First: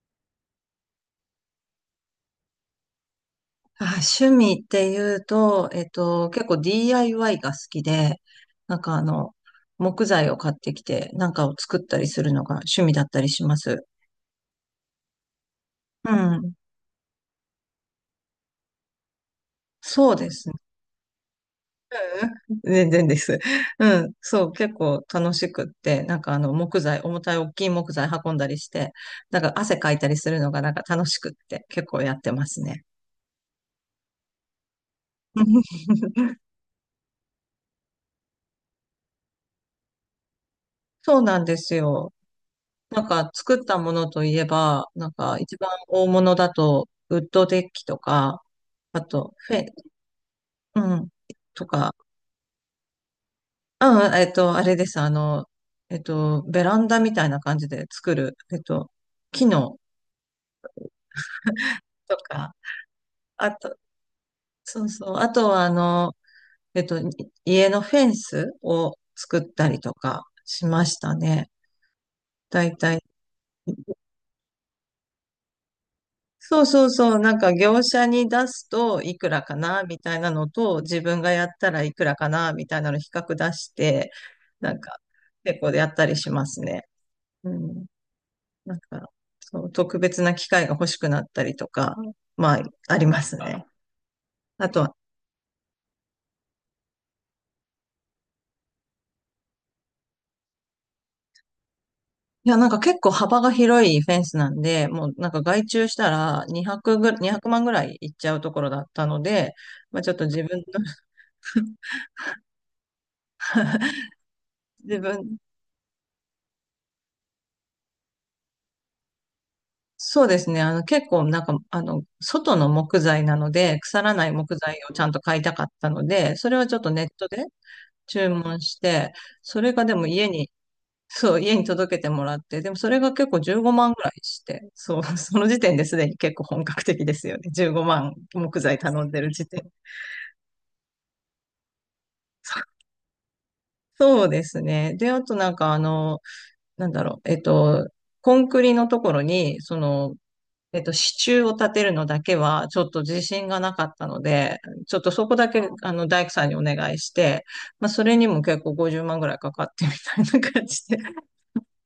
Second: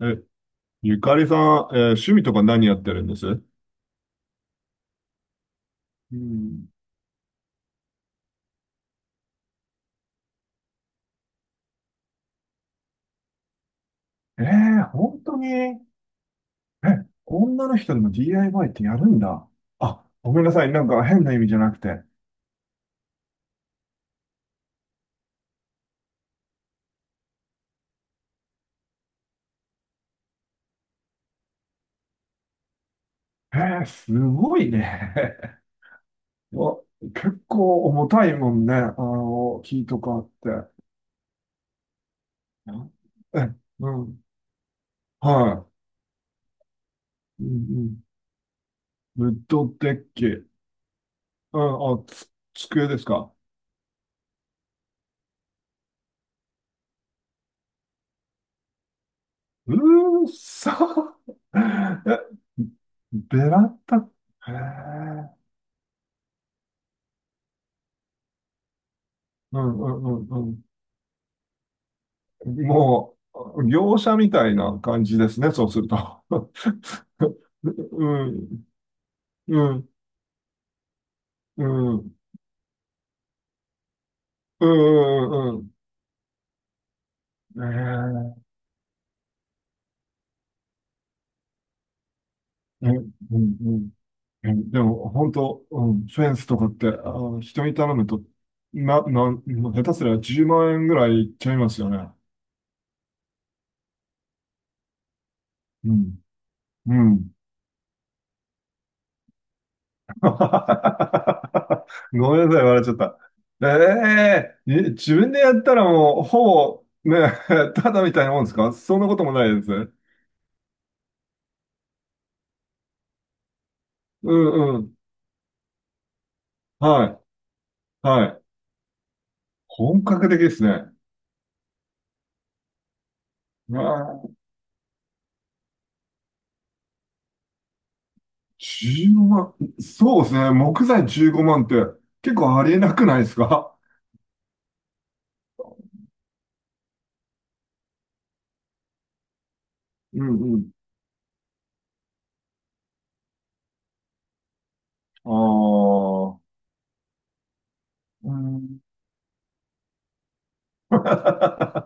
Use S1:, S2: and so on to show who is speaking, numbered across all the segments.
S1: え、ゆかりさん、趣味とか何やってるんです？
S2: あ、趣味っていうと、
S1: う
S2: 結構
S1: ん。
S2: DIY が好きで、なんかあの、木材を買ってきて、なんかを作ったりするのが趣味だったりします。
S1: ええ本当に、
S2: うん。
S1: 女の人でも DIY ってやるんだ。あ、
S2: そうで
S1: ごめん
S2: すね。
S1: な
S2: うんう
S1: さい。なんか変な意味じゃなくて。
S2: ん全然です。うん。そう、結構楽しくって、木材、重たい大きい木材運んだりして、なんか汗かいたりするのがなんか楽しくって、結構やってますね。
S1: ええすごいね。わ、結構重たいもんね。あの、木とかって。
S2: そうなんですよ。なんか
S1: え、
S2: 作った
S1: う
S2: ものと
S1: ん。
S2: いえば、なんか一
S1: は
S2: 番大物だと、ウッ
S1: い。う
S2: ドデッキと
S1: ん
S2: か、あ
S1: うん。ウ
S2: と、
S1: ッ
S2: フェ、
S1: ドデッキ。う
S2: うん、
S1: ん、
S2: とか、
S1: あ、机ですか？
S2: うん、えっと、あれです、ベランダみたいな感じで作る、木の
S1: うーそ。
S2: と
S1: え、
S2: か、
S1: ベ
S2: あ
S1: ラ
S2: と、
S1: ンダ、へ
S2: そうそう、あ
S1: え、
S2: とはあの、えっと、い家のフェンスを作っ
S1: う
S2: たり
S1: んう
S2: とか
S1: んうん
S2: しましたね。
S1: う
S2: だ
S1: ん。
S2: いたい
S1: もう、業者みたいな感じですね、そうすると。
S2: そうそう そう、なんか業
S1: う
S2: 者に出
S1: ん、
S2: すといくらか
S1: う
S2: な
S1: ん、
S2: みたいなのと、自分がやっ
S1: う
S2: たらい
S1: ん、う
S2: く
S1: ん、
S2: らかなみたいなの比較出して、
S1: う
S2: なんか
S1: ん、う
S2: 結構
S1: ん。
S2: やったりしますね。うん。
S1: ね
S2: なんか、そう、特別な機械が欲しくなったりとか、まあ、
S1: え、う
S2: あり
S1: ん、
S2: ます
S1: う
S2: ね。
S1: ん、う
S2: あ
S1: ん。で
S2: とは、
S1: も、本当、うん、フェンスとかって、人に頼むと、もう下手すりゃ10万円ぐらいいっちゃいますよね。
S2: いや、なんか結構幅が広いフェンスなんで、もうなんか外注
S1: う
S2: した
S1: ん、
S2: ら
S1: うん。
S2: 200万ぐらいいっちゃうところだったので、まあちょっと自分の、
S1: ごめんなさい、笑っちゃった。ええに
S2: 自
S1: 自分
S2: 分
S1: でやったらもう、ほぼ、ね、ただみたいなもんですか？そんなこともないですね。
S2: そうですね。あの、結構なんか、あの、外の木材なので、腐らない
S1: う
S2: 木
S1: ん
S2: 材
S1: う
S2: を
S1: ん。
S2: ちゃんと買いたかったので、それはちょっとネ
S1: は
S2: ット
S1: い。
S2: で
S1: は
S2: 注
S1: い。
S2: 文して、それがで
S1: 本
S2: も家
S1: 格的で
S2: に、
S1: すね。
S2: そう、家に届けてもらって、でもそれが結構15
S1: う
S2: 万ぐらい
S1: わ、
S2: して、そう、その時点ですでに結構本格的ですよね。15万木材頼んでる時
S1: 万。
S2: 点。
S1: そうですね。木材15万って結構
S2: そ
S1: あり
S2: う、
S1: えなくないですか？
S2: そうですね。で、あとなんかあの、なんだろう、えっと、コンクリのところに、
S1: うんうん。
S2: 支柱を立てるのだけは、ちょっと自信がなかったので、ちょっとそこだけ、
S1: あ
S2: あの、大工さ
S1: あ。
S2: んにお願いして、まあ、それに
S1: う
S2: も結構
S1: ん。
S2: 50万ぐらいかかってみたいな感じで、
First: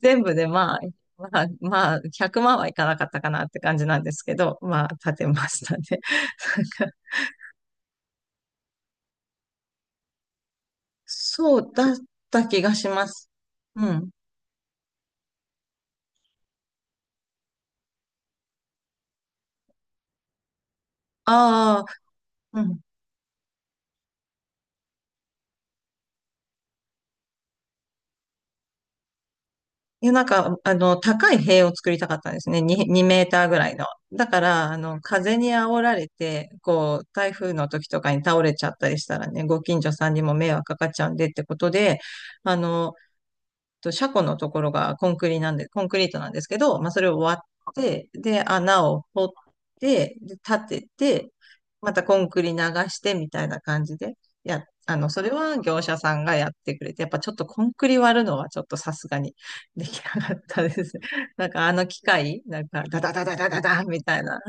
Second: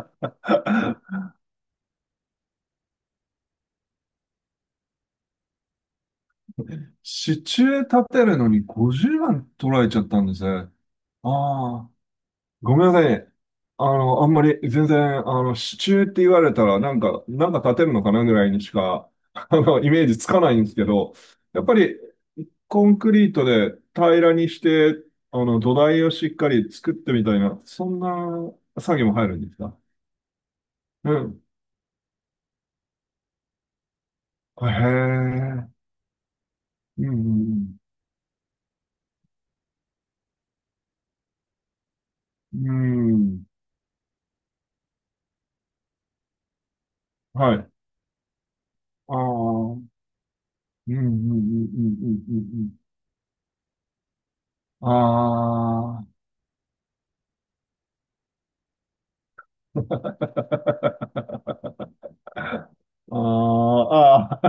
S2: 全部でまあ、まあ、まあ、100万はいかなかったかなって感じなんですけど、まあ、立てましたね。なんか
S1: 支柱立てるのに50万取られちゃったんですね。
S2: そう
S1: ああ。
S2: だった気が
S1: ごめ
S2: し
S1: んなさい
S2: ま
S1: ね。
S2: す。うん。
S1: あんまり全然、支柱って言われたら、なんか立てるのかなぐらいにしか、イメージつかないんですけど、やっぱ
S2: あ
S1: り、
S2: あ、うん。
S1: コンクリートで平らにして、土台をしっかり作ってみたいな、そんな作業も入るんですか？
S2: いや、
S1: う
S2: 高い
S1: ん。
S2: 塀を作りたかったんですね。2メーターぐらいの。だから、
S1: へ
S2: あの、風に
S1: え。
S2: 煽られて、こう、
S1: う
S2: 台風の
S1: ん、
S2: 時とかに倒れちゃったりしたらね、ご近所さんにも迷惑かかっちゃうんでってことで、あ
S1: うん、う
S2: の、
S1: ん。うん、
S2: 車庫のところがコンクリなんで、コンクリートなんですけど、まあ、それを割
S1: はい。あ
S2: って、で、穴を
S1: あ。
S2: 掘っ
S1: うん、
S2: て、で、立て
S1: うん、うん、う
S2: て、
S1: ん、う
S2: また
S1: ん、う
S2: コン
S1: ん。う
S2: クリ流
S1: ん、
S2: してみたいな感じで、
S1: あ
S2: あの、それは業者さんがやってくれて、やっぱちょっとコンクリ割るのはちょっとさすがに できなかったです。なん
S1: あ。
S2: かあの機械、なんかダダ
S1: あ
S2: ダダダダダみたい
S1: あ、
S2: な、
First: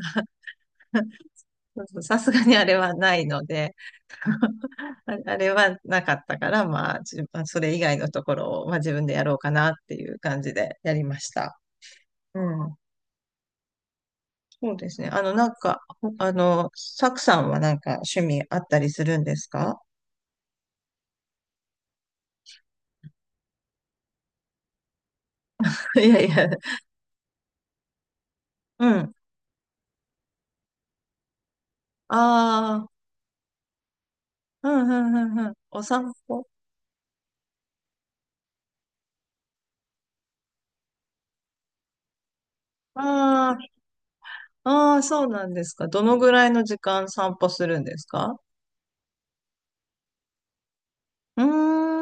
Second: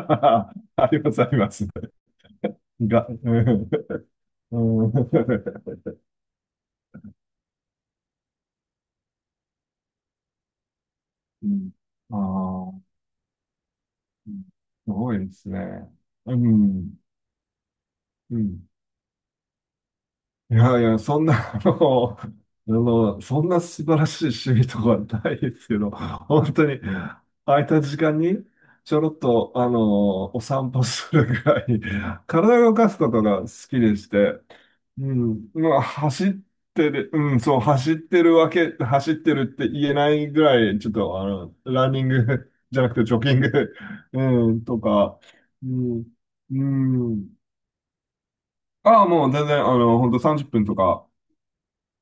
S1: ああ、あります、あります。
S2: さすがにあれは
S1: う
S2: ないの
S1: ん、
S2: で、
S1: う
S2: ああれ
S1: ん、
S2: はなかったから、まあ、それ以外のところを、まあ、自分でやろうかなっていう感じでやりました。
S1: あ
S2: うん。
S1: あ、うん、
S2: そうで
S1: す
S2: すね。
S1: ごい
S2: あ
S1: で
S2: の、な
S1: す
S2: ん
S1: ね。
S2: か、ほあ
S1: う
S2: の、
S1: ん、
S2: サクさんはなんか趣
S1: う
S2: 味あっ
S1: ん。
S2: たりするんですか？
S1: いやいや、そんな、そんな素晴らしい趣味とかはないですけど、
S2: いやいや、
S1: 本当に、空いた時間に、
S2: う
S1: ちょろ
S2: ん。
S1: っと、お散歩するぐらい、体を動
S2: ああ、
S1: かすことが好きでして、
S2: うん、う
S1: う
S2: ん、うん、う
S1: ん。
S2: ん。
S1: ま
S2: お
S1: あ、
S2: 散
S1: 走っ
S2: 歩、
S1: てる、うん、そう、走ってるわけ、走ってるって言えないぐらい、ちょっと、ランニング じゃなくて、ジョギン
S2: あ
S1: グ うん、と
S2: あ、ああ、
S1: か、
S2: そうなんで
S1: う
S2: すか。ど
S1: ん、
S2: のぐらい
S1: う
S2: の時間
S1: ん。
S2: 散歩するんですか？
S1: ああ、もう全然、ほんと30分とか、
S2: うー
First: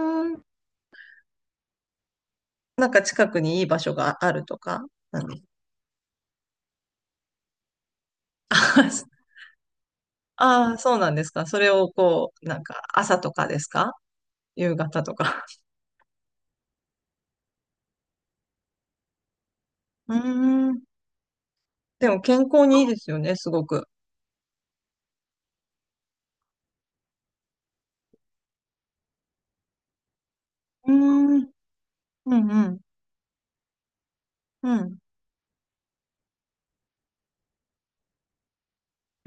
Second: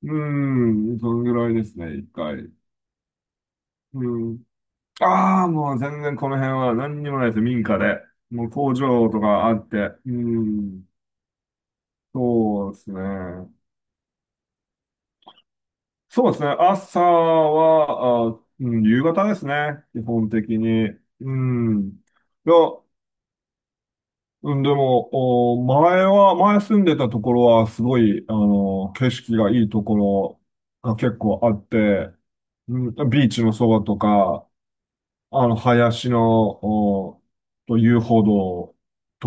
S1: う
S2: ん。
S1: ん、そのぐらいですね、一回。
S2: なんか近くにいい場所
S1: う
S2: があ
S1: ん。
S2: るとか？うんで、
S1: ああ、もう全然この辺は何にもないです、民家で。もう工場と かあって、う
S2: ああ、
S1: ん、
S2: そうなんですか。それをこう、なん
S1: そうで
S2: か
S1: すね。
S2: 朝とかですか？夕方とか。
S1: そうですね。朝は、あ、うん、夕方ですね。基
S2: う
S1: 本的
S2: ーん。
S1: に。うん。
S2: でも健
S1: いや、
S2: 康にいいですよね、すごく。
S1: うん、でも、前住んでたところは、すごい、景色がいいところ
S2: うー
S1: が結構
S2: ん。
S1: あって、
S2: うんう
S1: う
S2: ん。
S1: ん、ビーチのそばとか、
S2: うん。
S1: 林の、お、と遊歩道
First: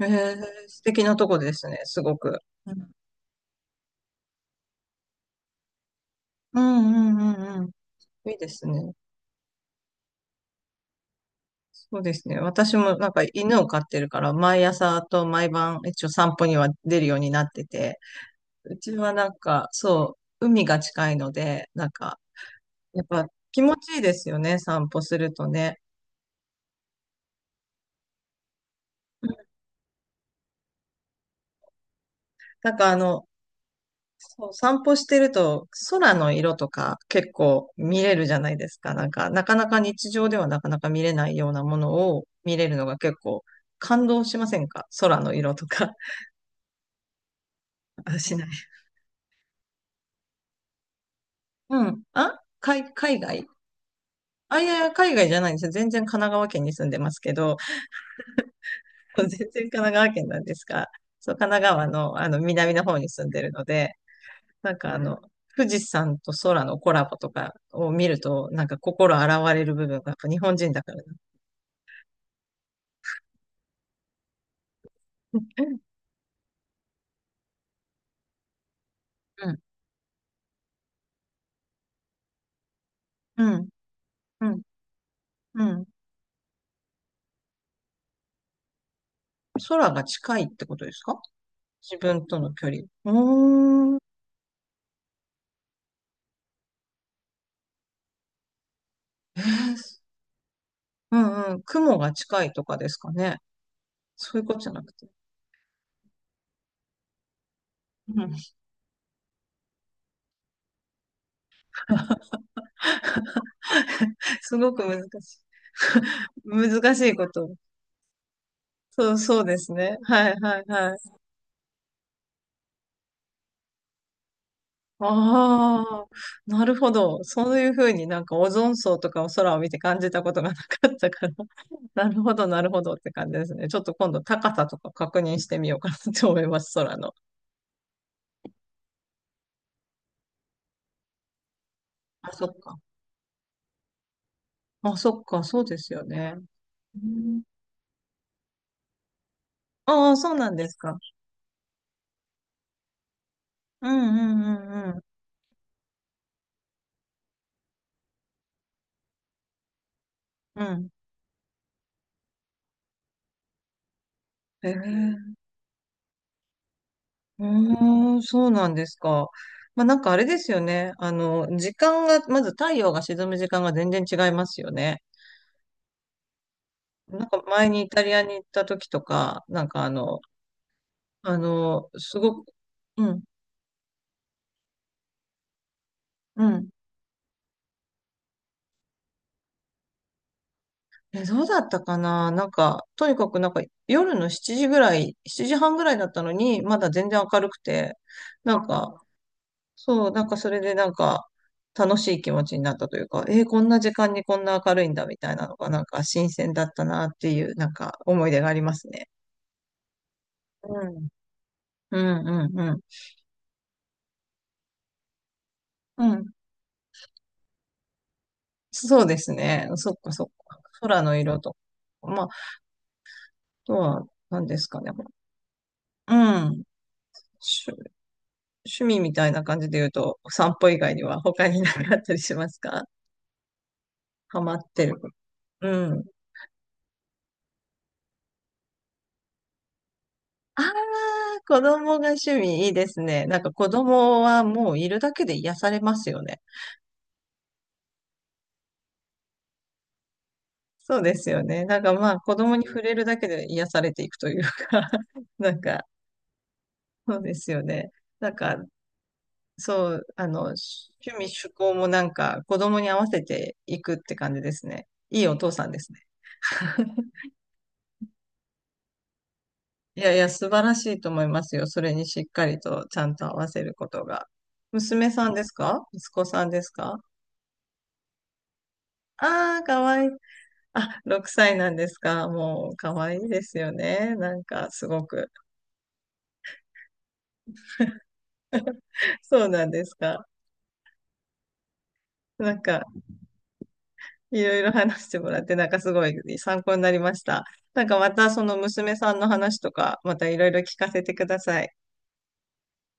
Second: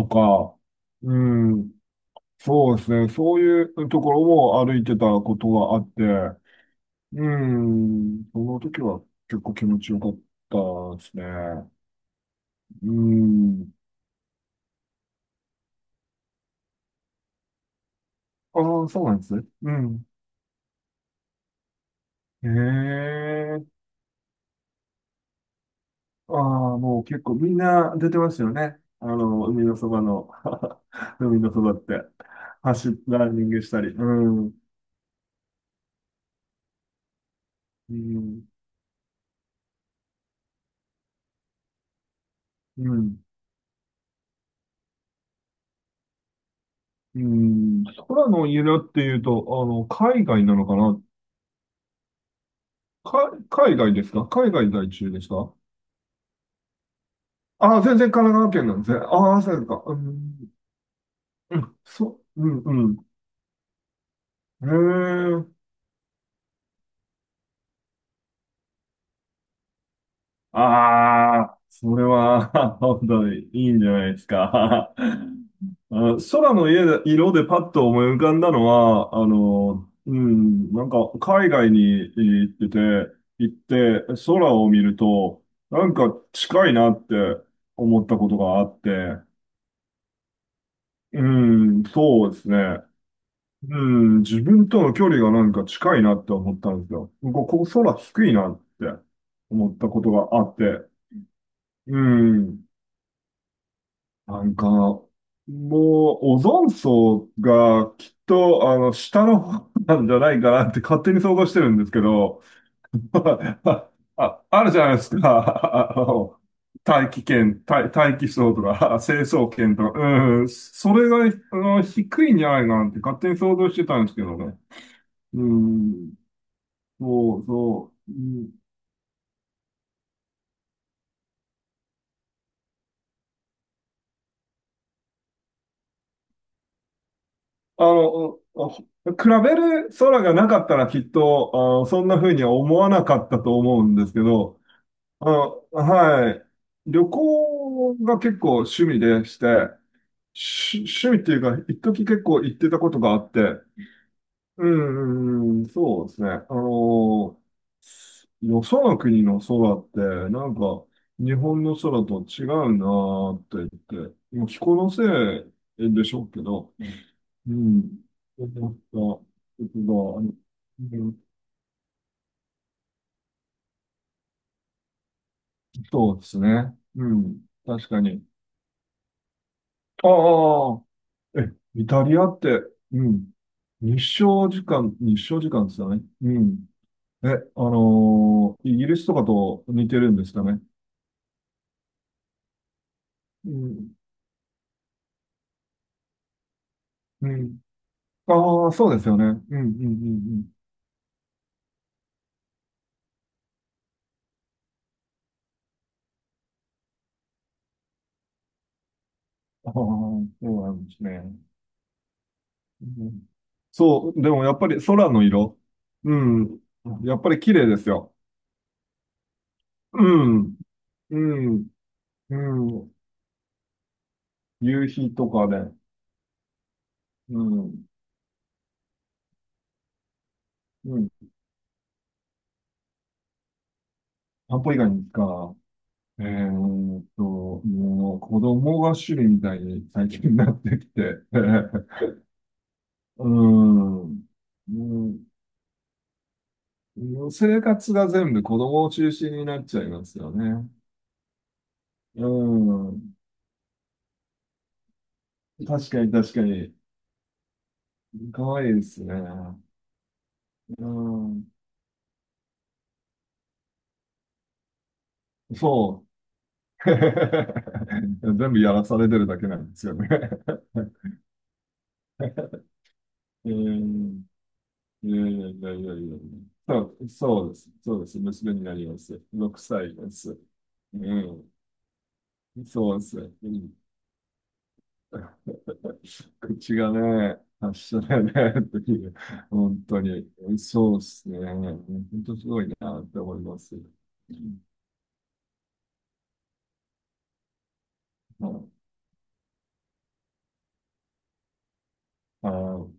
S2: ええ、
S1: か、
S2: 素敵な
S1: う
S2: とこです
S1: ん、
S2: ね、すごく。う
S1: そうで
S2: ん
S1: すね。そういうところも歩いてたことがあって、う
S2: うん
S1: ー
S2: うんうんう
S1: ん、
S2: ん。いい
S1: そ
S2: で
S1: の
S2: す
S1: 時
S2: ね。
S1: は結構気持ちよかったですね。う
S2: そうですね。私
S1: ー
S2: もなんか犬を
S1: ん。
S2: 飼ってるから、毎朝と毎晩一応散歩には出るようになってて、う
S1: ああ、
S2: ち
S1: そう
S2: は
S1: なんで
S2: なん
S1: すね。
S2: か
S1: うん。
S2: そう、海が近いので、なんか
S1: へ
S2: やっぱ気
S1: え。
S2: 持ちいいですよね、散歩するとね。
S1: ああ、もう結構みんな出てますよね。海のそばの、海のそばって、
S2: なんかあの、
S1: ランニングしたり。う
S2: そ
S1: ん。
S2: う散歩してると空の色とか結構
S1: う
S2: 見れるじゃ
S1: ん。
S2: ないですか。なんか、なかなか日常ではなかなか見れないようなものを見れるの
S1: う
S2: が結
S1: ん。
S2: 構感動しませんか？空の色とか。
S1: うん。
S2: あ、
S1: 空
S2: しな
S1: の
S2: い。
S1: 家だっていうと、海外なのかな？
S2: うん。あ、海、海外、
S1: 海外ですか？海
S2: あ、い
S1: 外
S2: やい
S1: 在
S2: や、
S1: 住
S2: 海
S1: で
S2: 外
S1: す
S2: じゃない
S1: か？
S2: んですよ。全然神奈川県に住んでますけど、
S1: ああ、全然神奈川県なんですね。
S2: 全
S1: ああ、
S2: 然
S1: そうです
S2: 神
S1: か。
S2: 奈
S1: う
S2: 川県なん
S1: ん。
S2: ですが、そう、神
S1: う
S2: 奈
S1: ん、
S2: 川の、
S1: そ
S2: あの、
S1: う、
S2: 南
S1: う
S2: の方
S1: ん、
S2: に住んでるので、
S1: う
S2: なんかあの、
S1: ん。へえ。
S2: 富士山と空のコラボとかを見ると、なんか心洗われる部分がやっぱ日本人だからな。
S1: ああ、それは、本当にいいんじゃないですか。あ、空の家で色でパッと思い浮かんだのは、
S2: うん、
S1: うん、なんか海外に行ってて、
S2: う
S1: 行っ
S2: ん、
S1: て
S2: う
S1: 空
S2: ん、
S1: を見ると、
S2: う
S1: な
S2: ん。
S1: んか近いなって思ったことがあって、
S2: 空が近いってことですか？
S1: うん、
S2: 自分
S1: そうで
S2: と
S1: す
S2: の
S1: ね。
S2: 距離。う
S1: う
S2: ーん。
S1: ん、自分との距離がなんか近いなって思ったんですよ。ここ空低いなって
S2: え
S1: 思った
S2: ー
S1: ことがあって。
S2: うんうん。
S1: う
S2: 雲が近いと
S1: ん。
S2: かですかね。そう
S1: な
S2: いうこ
S1: ん
S2: と
S1: か、
S2: じゃなく
S1: も
S2: て。
S1: う、オゾン層がきっ
S2: うん、
S1: と、下の方なんじゃないかなって勝手に想像してるんですけど、あ、
S2: す
S1: ある
S2: ご
S1: じ
S2: く
S1: ゃないで
S2: 難
S1: す
S2: しい。
S1: か。
S2: 難し
S1: 大
S2: い
S1: 気
S2: こと。
S1: 圏、大気層とか、
S2: そう、
S1: 成
S2: そう
S1: 層
S2: です
S1: 圏と
S2: ね。
S1: か、
S2: はい
S1: うん、
S2: はい
S1: そ
S2: はい。
S1: れが、低いんじゃないかなって勝手に想像してたんですけどね。う
S2: ああ、
S1: ん。
S2: なるほど。
S1: そう
S2: そういうふう
S1: そ
S2: に
S1: う。う
S2: なんかオ
S1: ん、
S2: ゾン層とかを空を見て感じたことがなかったから。なるほど、なるほどって感じですね。ちょっと今度高さとか確認してみようかなと思います、空の。
S1: あの、あ比べる空がなかったらきっと、そんな
S2: あ、
S1: 風に
S2: そ
S1: は
S2: っ
S1: 思
S2: か。
S1: わなかったと思うんですけど、
S2: あ、そっか、そうですよ
S1: は
S2: ね。
S1: い。旅行が結構趣味でして、
S2: ああー、そうなんですか。
S1: 趣味っていうか、一時結構行ってたことがあって、
S2: うんう
S1: う
S2: んうんうん。
S1: ん、うん、そうですね。よその国の空って、なん
S2: う
S1: か、
S2: ん。
S1: 日本の空と違うなーって言って、もう気
S2: え
S1: 候のせ
S2: え
S1: いでしょうけど、
S2: う
S1: うん。
S2: ーん、
S1: ち
S2: そ
S1: ょ
S2: う
S1: っ
S2: なんです
S1: と、
S2: か。
S1: ちょっ
S2: まあなんかあ
S1: と、
S2: れですよ
S1: う
S2: ね。あ
S1: ん、
S2: の、時間が、まず太陽が沈む時間が全然違いますよね。
S1: そうですね。う
S2: なん
S1: ん。
S2: か前にイ
S1: 確か
S2: タリア
S1: に。
S2: に行った時とか、
S1: ああ、え、イタリ
S2: す
S1: アっ
S2: ごく、
S1: て？う
S2: うん、
S1: ん。日照時間ですよね。う
S2: う
S1: ん。
S2: ん。
S1: え、イギリスとかと似てるんですかね？
S2: え、どうだったかな、なんか、とにかくな
S1: う
S2: んか
S1: ん。
S2: 夜の7時ぐらい、7時半ぐらいだったのに、まだ全然
S1: う
S2: 明るく
S1: ん。
S2: て、なん
S1: ああ、そうで
S2: か、
S1: すよね。うん、うん、う
S2: そう、なんか
S1: ん、
S2: それでなんか、楽しい気持ちになったというか、えーこんな時間にこんな明るいんだみたいなのが、なんか新鮮だったなっていう、なんか思い出がありますね。
S1: うん。ああ、そうなん
S2: う
S1: です
S2: ん。
S1: ね。
S2: うん、うん、うん。
S1: うん、そう、でもやっぱり空の色。
S2: う
S1: う
S2: ん。
S1: ん。やっぱり綺麗ですよ。
S2: そうですね。そっ
S1: う
S2: かそっ
S1: ん。
S2: か。空の
S1: う
S2: 色と
S1: ん。
S2: か。まあ
S1: うん。
S2: とは、何ですか
S1: 夕
S2: ね。
S1: 日とかで、
S2: うん。趣、
S1: うん。
S2: 趣味みたいな感じで言うと、お散歩以外
S1: う
S2: に
S1: ん。
S2: は他になかったりしますか？ハマっ
S1: 散歩以
S2: て
S1: 外
S2: る。
S1: にですか？
S2: うん。
S1: えーっと、もう子供が主類みたいに最近になっ
S2: あ
S1: てきて、
S2: あ、子供が 趣味いいですね。
S1: う
S2: なんか子
S1: ん。
S2: 供はも
S1: う
S2: ういるだけ
S1: ん。
S2: で癒されますよね。
S1: 生活が全部子供を中心になっちゃいますよね。
S2: そうですよね。なんかまあ
S1: う
S2: 子供に触れるだ
S1: ん。
S2: けで癒されていくというか なんか
S1: 確かに確かに。
S2: そうですよね。なん
S1: 可
S2: か
S1: 愛いですね。
S2: 趣
S1: う
S2: 味
S1: ん。
S2: 趣向もなんか子供に合わせていくって感じですね。いいお父さんですね。
S1: そう。全部やらされてるだけなんですよ
S2: い
S1: ね。
S2: やいや、素晴 らしいと思いますよ。それにしっかりとちゃんと合わ
S1: う
S2: せること
S1: ん、
S2: が。娘
S1: いや
S2: さん
S1: い
S2: で
S1: や
S2: す
S1: いやい
S2: か？
S1: や
S2: 息
S1: いやい
S2: 子さんで
S1: や。
S2: す
S1: そ
S2: か？
S1: う、そうです。そうです。娘になります。
S2: あ
S1: 6
S2: あー、か
S1: 歳
S2: わい
S1: で
S2: い。
S1: す。う
S2: あ、6
S1: ん。
S2: 歳なんですか？もう、か
S1: そうで
S2: わい
S1: す。
S2: いで
S1: う
S2: すよ
S1: ん。
S2: ね。なんか、すごく。
S1: 口がね、発症だね、っていう。
S2: そうなん
S1: 本
S2: です
S1: 当
S2: か。
S1: に。そうですね。本当す
S2: なん
S1: ごい
S2: か、
S1: なって思います。う
S2: いろ
S1: ん、
S2: いろ話してもらって、なんかすごい参考になりました。なんか、またその娘さんの話とか、またいろいろ聞かせてください。
S1: はい。